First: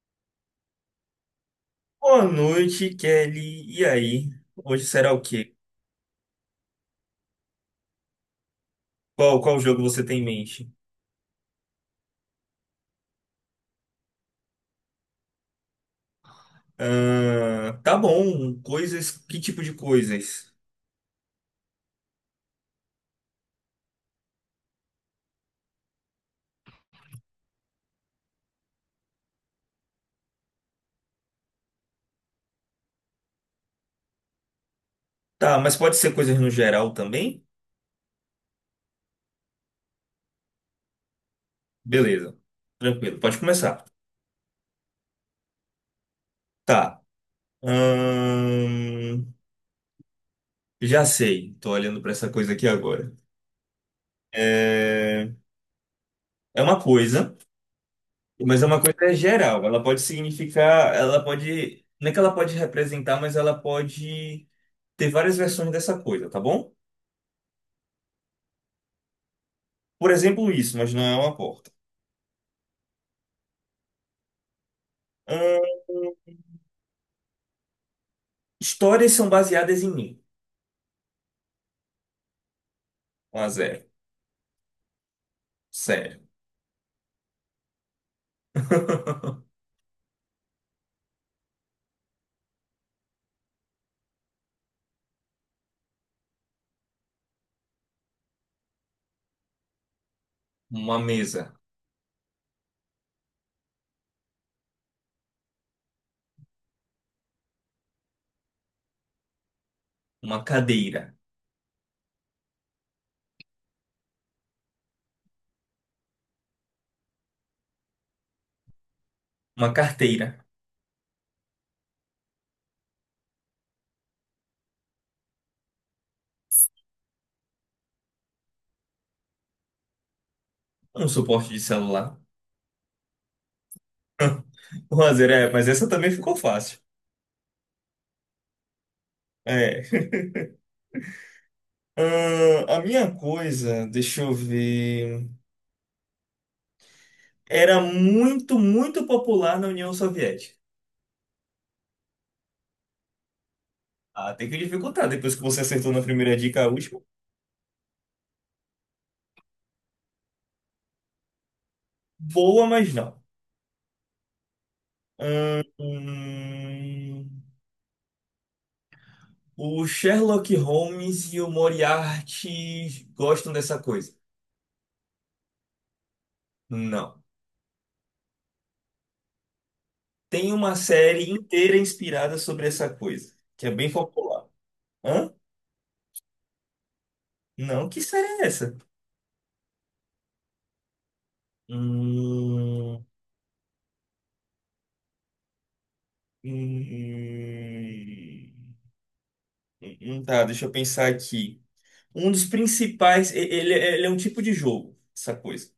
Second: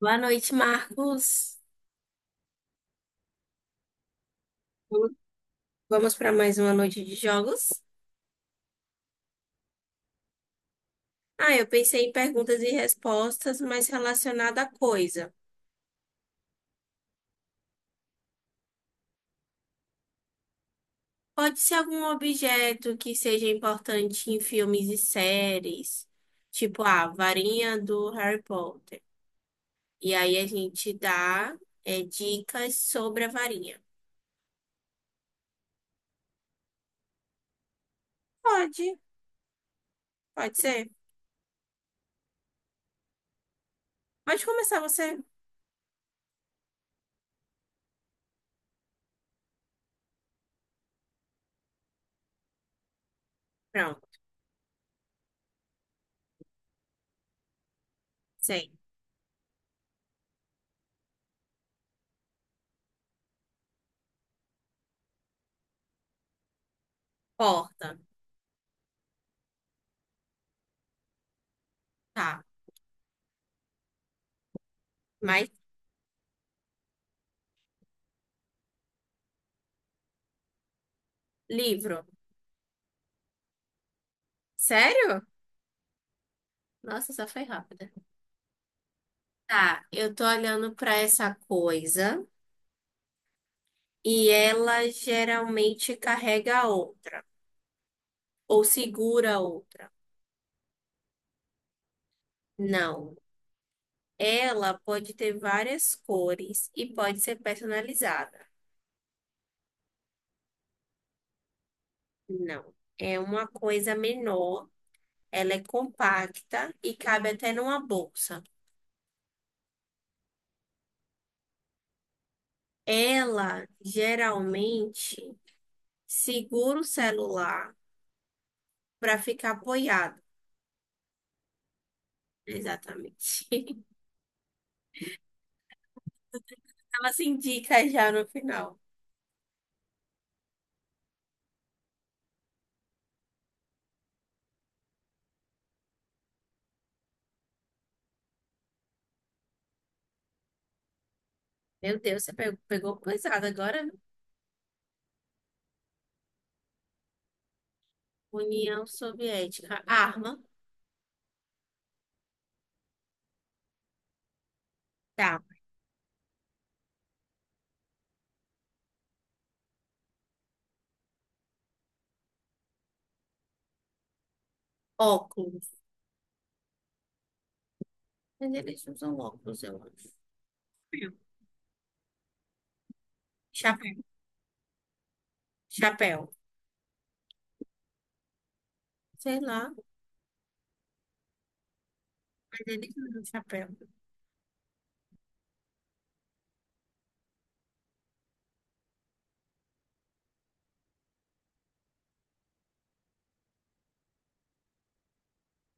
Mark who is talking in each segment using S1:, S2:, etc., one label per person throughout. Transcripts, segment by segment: S1: Boa noite, Marcos.
S2: Boa noite, Kelly. E aí? Hoje será o quê?
S1: Vamos para mais uma noite de jogos?
S2: Qual jogo você tem em mente?
S1: Ah, eu pensei em perguntas e respostas, mas relacionada à coisa.
S2: Ah, tá bom. Coisas. Que tipo de coisas?
S1: Pode ser algum objeto que seja importante em filmes e séries, tipo a varinha do Harry Potter. E aí a gente dá, dicas sobre a varinha.
S2: Tá, mas pode ser coisas no geral também?
S1: Pode, pode ser.
S2: Beleza. Tranquilo, pode começar.
S1: Pode começar você.
S2: Tá. Ahn, já sei. Tô olhando pra essa coisa aqui agora.
S1: Pronto,
S2: É, é uma coisa, mas é
S1: sei.
S2: uma coisa geral. Ela pode significar. Ela pode. Não é que ela pode representar, mas ela pode ter várias versões dessa coisa, tá bom?
S1: Porta.
S2: Por exemplo, isso, mas não é uma porta.
S1: Tá. Mais
S2: Ahn, histórias são baseadas em mim.
S1: livro.
S2: Um a zero.
S1: Sério?
S2: Sério.
S1: Nossa, só foi rápida. Tá, eu tô olhando pra essa coisa e ela geralmente carrega a outra ou segura a outra.
S2: Uma mesa,
S1: Não, ela pode ter várias cores e pode ser personalizada.
S2: uma cadeira,
S1: Não, é uma coisa menor, ela é compacta e cabe até numa bolsa.
S2: uma carteira,
S1: Ela geralmente segura o celular para ficar apoiado.
S2: um suporte de celular.
S1: Exatamente.
S2: Um a zero é, mas essa também ficou fácil.
S1: Ela se indica já no final.
S2: É. A minha coisa, deixa eu ver. Era muito, muito popular na União Soviética.
S1: Meu Deus, você pegou pesado agora, viu?
S2: Ah, tem que dificultar depois que você acertou na primeira dica, a última.
S1: União Soviética. Arma.
S2: Boa, mas não.
S1: Tá.
S2: Ahn, hum, o Sherlock Holmes e o Moriarty gostam dessa coisa?
S1: Óculos.
S2: Não.
S1: Mas eles usam óculos, eu acho.
S2: Tem uma
S1: Chapéu.
S2: série inteira inspirada sobre essa coisa, que é bem
S1: Chapéu.
S2: popular. Hã? Não, que série é essa?
S1: Sei lá, mas eles
S2: Hum,
S1: usam chapéu.
S2: hum, tá, deixa eu pensar aqui. Um dos principais, ele é um tipo de jogo, essa coisa.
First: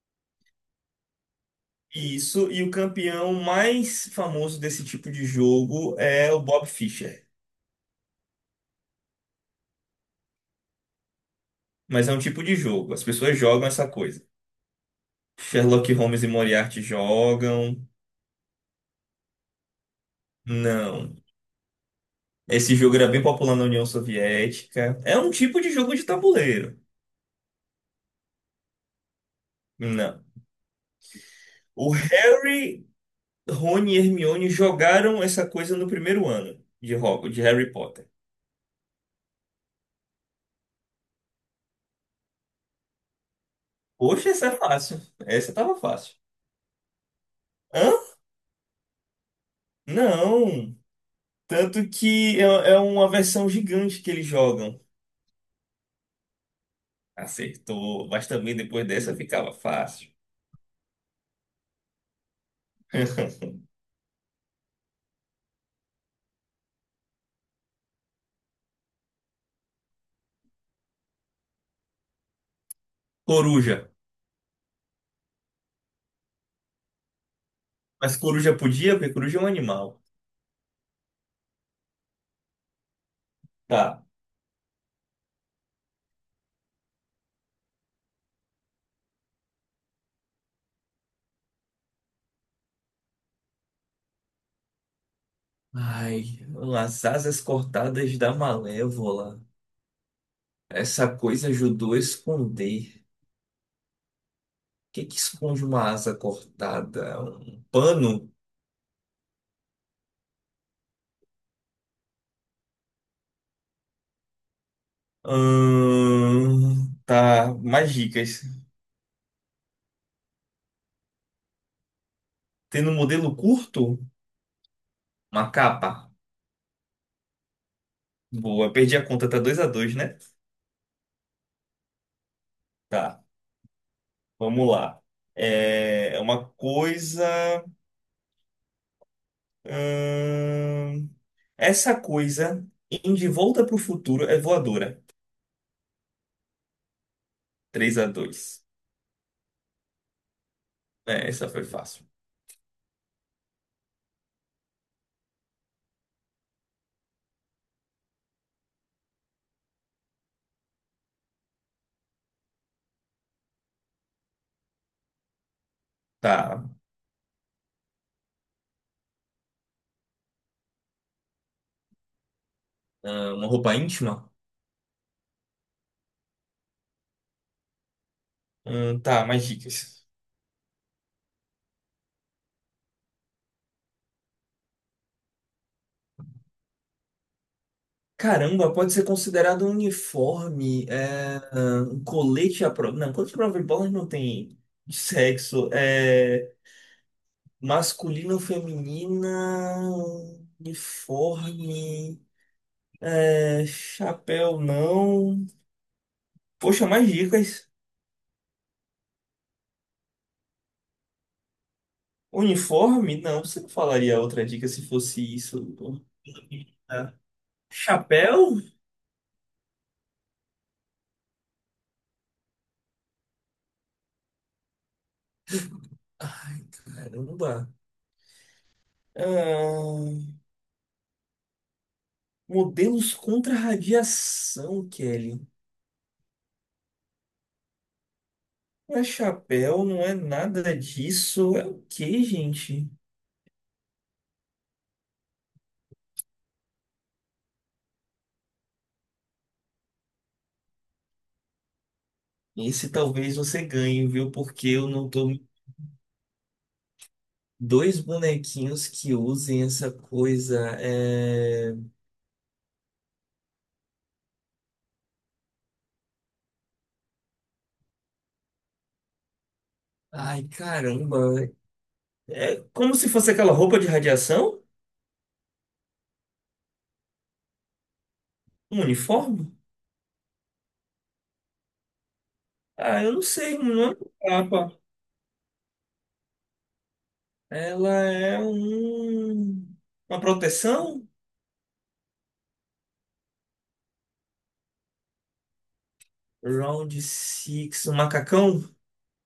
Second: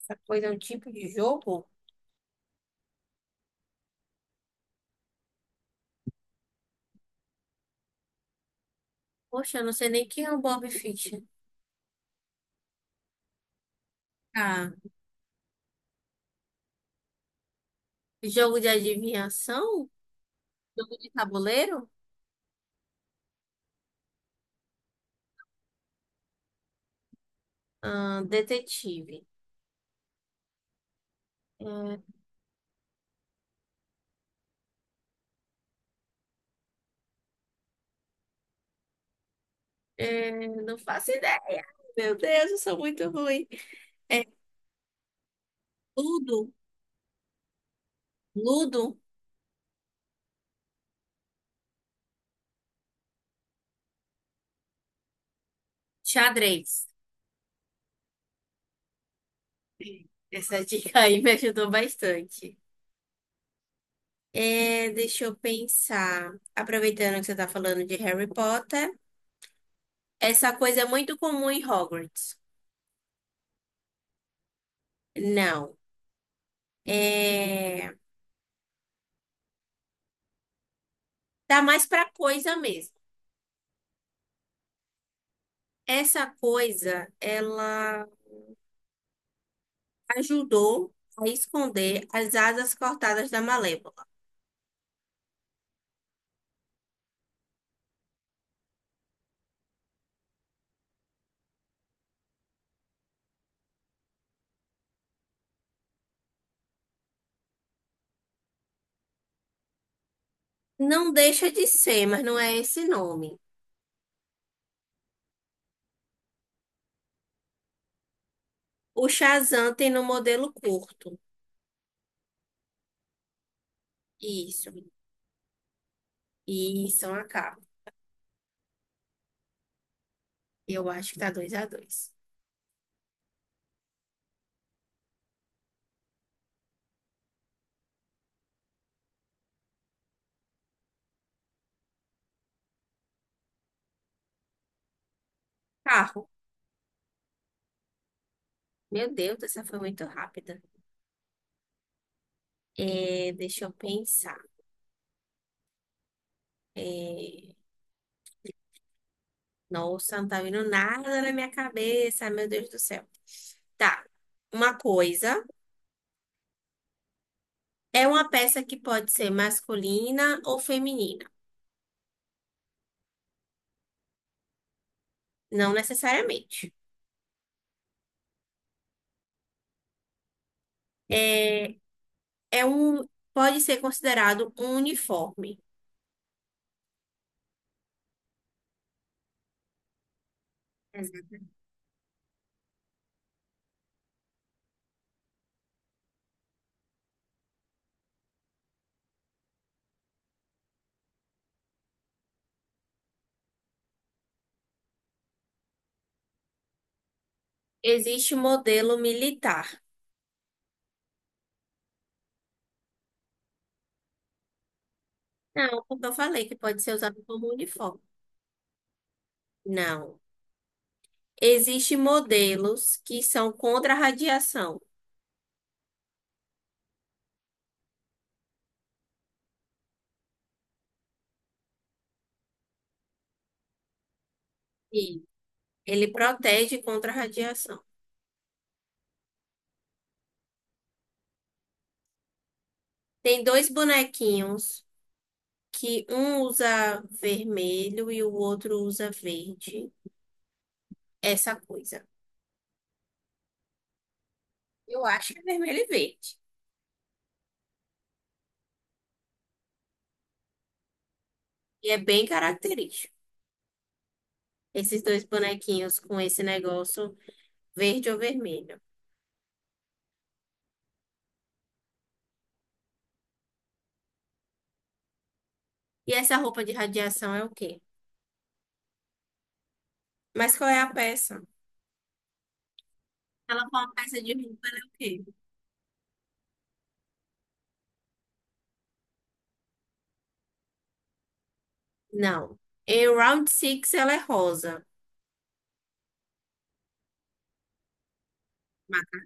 S1: Essa coisa é um tipo de jogo?
S2: Isso, e o campeão mais famoso desse tipo de jogo é o Bob Fischer.
S1: Poxa, eu não sei nem quem é o Bob Fischer.
S2: Mas é um tipo de jogo, as pessoas jogam essa coisa.
S1: Tá.
S2: Sherlock Holmes e Moriarty jogam.
S1: Jogo de adivinhação? Jogo de
S2: Não.
S1: tabuleiro?
S2: Esse jogo era bem popular na União Soviética. É um tipo de jogo de tabuleiro.
S1: Detetive.
S2: Não. O
S1: Ahn,
S2: Harry, Rony e Hermione jogaram essa coisa no primeiro ano de Hogwarts, de Harry Potter.
S1: não faço ideia. Meu Deus, eu sou muito ruim. É
S2: Poxa, essa é fácil. Essa tava fácil.
S1: Ludo.
S2: Hã?
S1: Ludo.
S2: Não. Tanto que é uma versão gigante que eles jogam.
S1: Xadrez.
S2: Acertou. Mas também depois dessa ficava fácil.
S1: Essa dica aí me ajudou bastante. Deixa eu pensar. Aproveitando que você tá falando de Harry Potter, essa coisa é muito comum em Hogwarts.
S2: Coruja.
S1: Não. É,
S2: Mas coruja podia, porque coruja é um animal.
S1: tá mais pra coisa mesmo.
S2: Tá.
S1: Essa coisa, ela ajudou a esconder as asas cortadas da Malévola.
S2: Ai, as asas cortadas da Malévola. Essa coisa ajudou a esconder. O que que esconde uma asa cortada? Um pano?
S1: Não deixa de ser, mas não é esse nome.
S2: Tá, mais dicas.
S1: O Shazam tem no modelo curto.
S2: Tendo um modelo curto,
S1: Isso.
S2: uma capa.
S1: Isso, uma capa.
S2: Boa, perdi a conta, tá 2 a 2, né?
S1: Eu acho que tá 2 a 2.
S2: Tá, vamos lá. É uma coisa. ahn, essa coisa em De Volta para o Futuro é voadora.
S1: Carro.
S2: 3 a 2.
S1: Meu Deus, essa foi muito rápida.
S2: É, essa foi fácil.
S1: Deixa eu pensar. É, nossa, não tá vindo nada na minha cabeça, meu Deus do céu. Tá. Uma coisa
S2: Tá.
S1: é uma peça que pode ser masculina ou feminina,
S2: Ah, uma roupa íntima?
S1: não necessariamente.
S2: Tá, mais dicas.
S1: É, é um, pode ser considerado um uniforme.
S2: Caramba, pode ser considerado um uniforme,
S1: Exato.
S2: um colete à prova. Não, colete à prova de bola não tem sexo. Masculino, feminina, uniforme, chapéu não. Poxa, mais dicas.
S1: Existe modelo militar.
S2: Uniforme? Não, você não falaria outra dica se fosse isso.
S1: Não, porque eu falei que pode ser
S2: Ah,
S1: usado como uniforme.
S2: chapéu?
S1: Não. Existem modelos que são contra a radiação.
S2: Ai, caramba. Ah, Modelos contra radiação,
S1: E
S2: Kelly.
S1: ele protege contra a radiação.
S2: Não é chapéu, não é nada disso. É o que gente?
S1: Tem dois bonequinhos que um usa vermelho e o outro usa verde. Essa coisa.
S2: Esse talvez você ganhe, viu? Porque eu
S1: Eu
S2: não tô.
S1: acho que é vermelho e verde.
S2: Dois bonequinhos que usem essa coisa. É...
S1: E é bem característico. Esses dois bonequinhos com esse negócio verde ou vermelho.
S2: Ai, caramba. É como se fosse aquela roupa de radiação?
S1: E essa roupa de radiação é o quê?
S2: Um uniforme?
S1: Mas qual é a peça?
S2: Ah, eu não sei,
S1: Ela foi
S2: não é
S1: uma
S2: uma
S1: peça de roupa, ela
S2: capa.
S1: é o quê?
S2: Ela é um... uma proteção?
S1: Não. Em Round 6 ela é rosa.
S2: Round six um macacão?
S1: Mas-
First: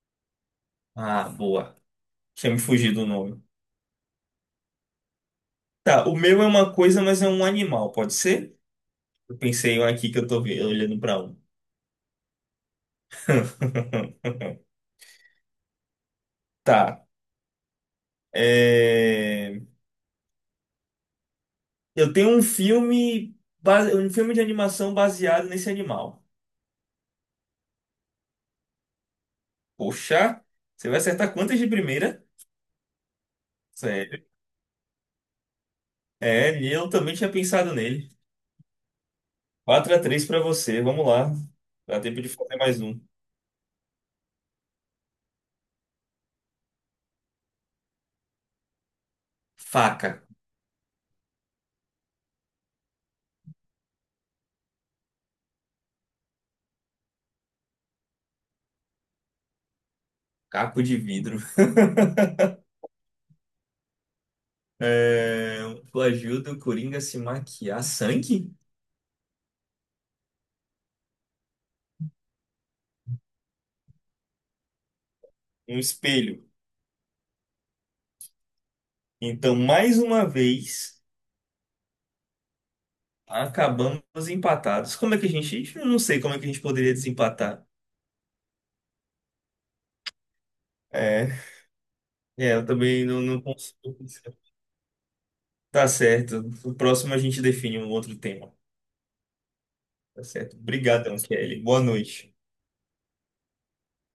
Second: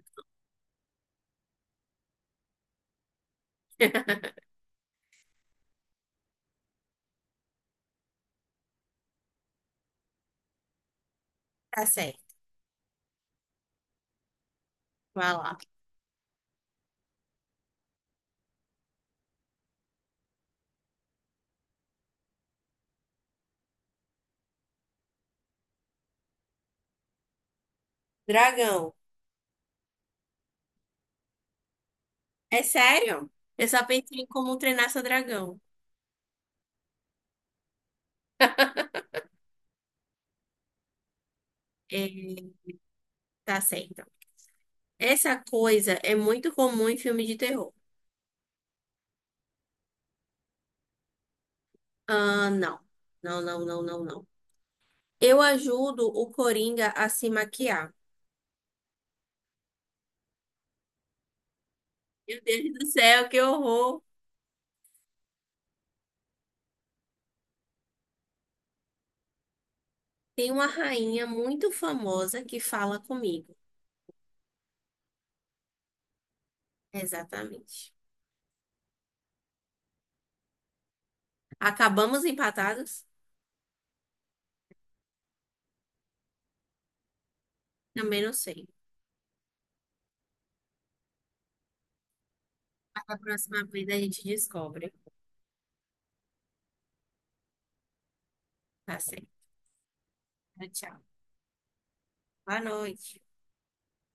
S2: Ah, boa. Tinha me fugido o nome. Tá, o meu é uma coisa, mas é um animal, pode ser? Eu pensei um aqui que eu tô olhando pra um.
S1: Tá certo. Vai lá.
S2: Tá. é, Eu tenho um filme, um filme de animação baseado nesse animal.
S1: Dragão.
S2: Poxa, você vai acertar quantas de primeira?
S1: É sério? Eu só pensei
S2: Sério.
S1: em como treinar seu dragão.
S2: É, e eu também tinha pensado nele. Quatro a três pra você, vamos lá. Dá
S1: É,
S2: tempo de fazer mais um.
S1: tá certo. Essa coisa é muito comum em filme de terror.
S2: Faca,
S1: Ah, não. Não, não, não, não, não. Eu ajudo o Coringa a se maquiar.
S2: caco de vidro.
S1: Meu Deus do céu, que horror!
S2: É... Coajuda o Coringa a se maquiar. Sangue?
S1: Tem uma rainha muito famosa que fala comigo.
S2: Um espelho.
S1: Exatamente.
S2: Então, mais uma vez,
S1: Acabamos empatados?
S2: acabamos empatados. Como é que a gente. Eu não sei como é que a gente poderia desempatar.
S1: Também não sei.
S2: É, eu também
S1: Na
S2: não
S1: próxima
S2: consigo.
S1: vez a gente descobre.
S2: Tá certo. No próximo a gente define um outro tema.
S1: Tá certo.
S2: Tá certo.
S1: Tchau.
S2: Obrigadão, Kelly. Boa noite.
S1: Boa noite.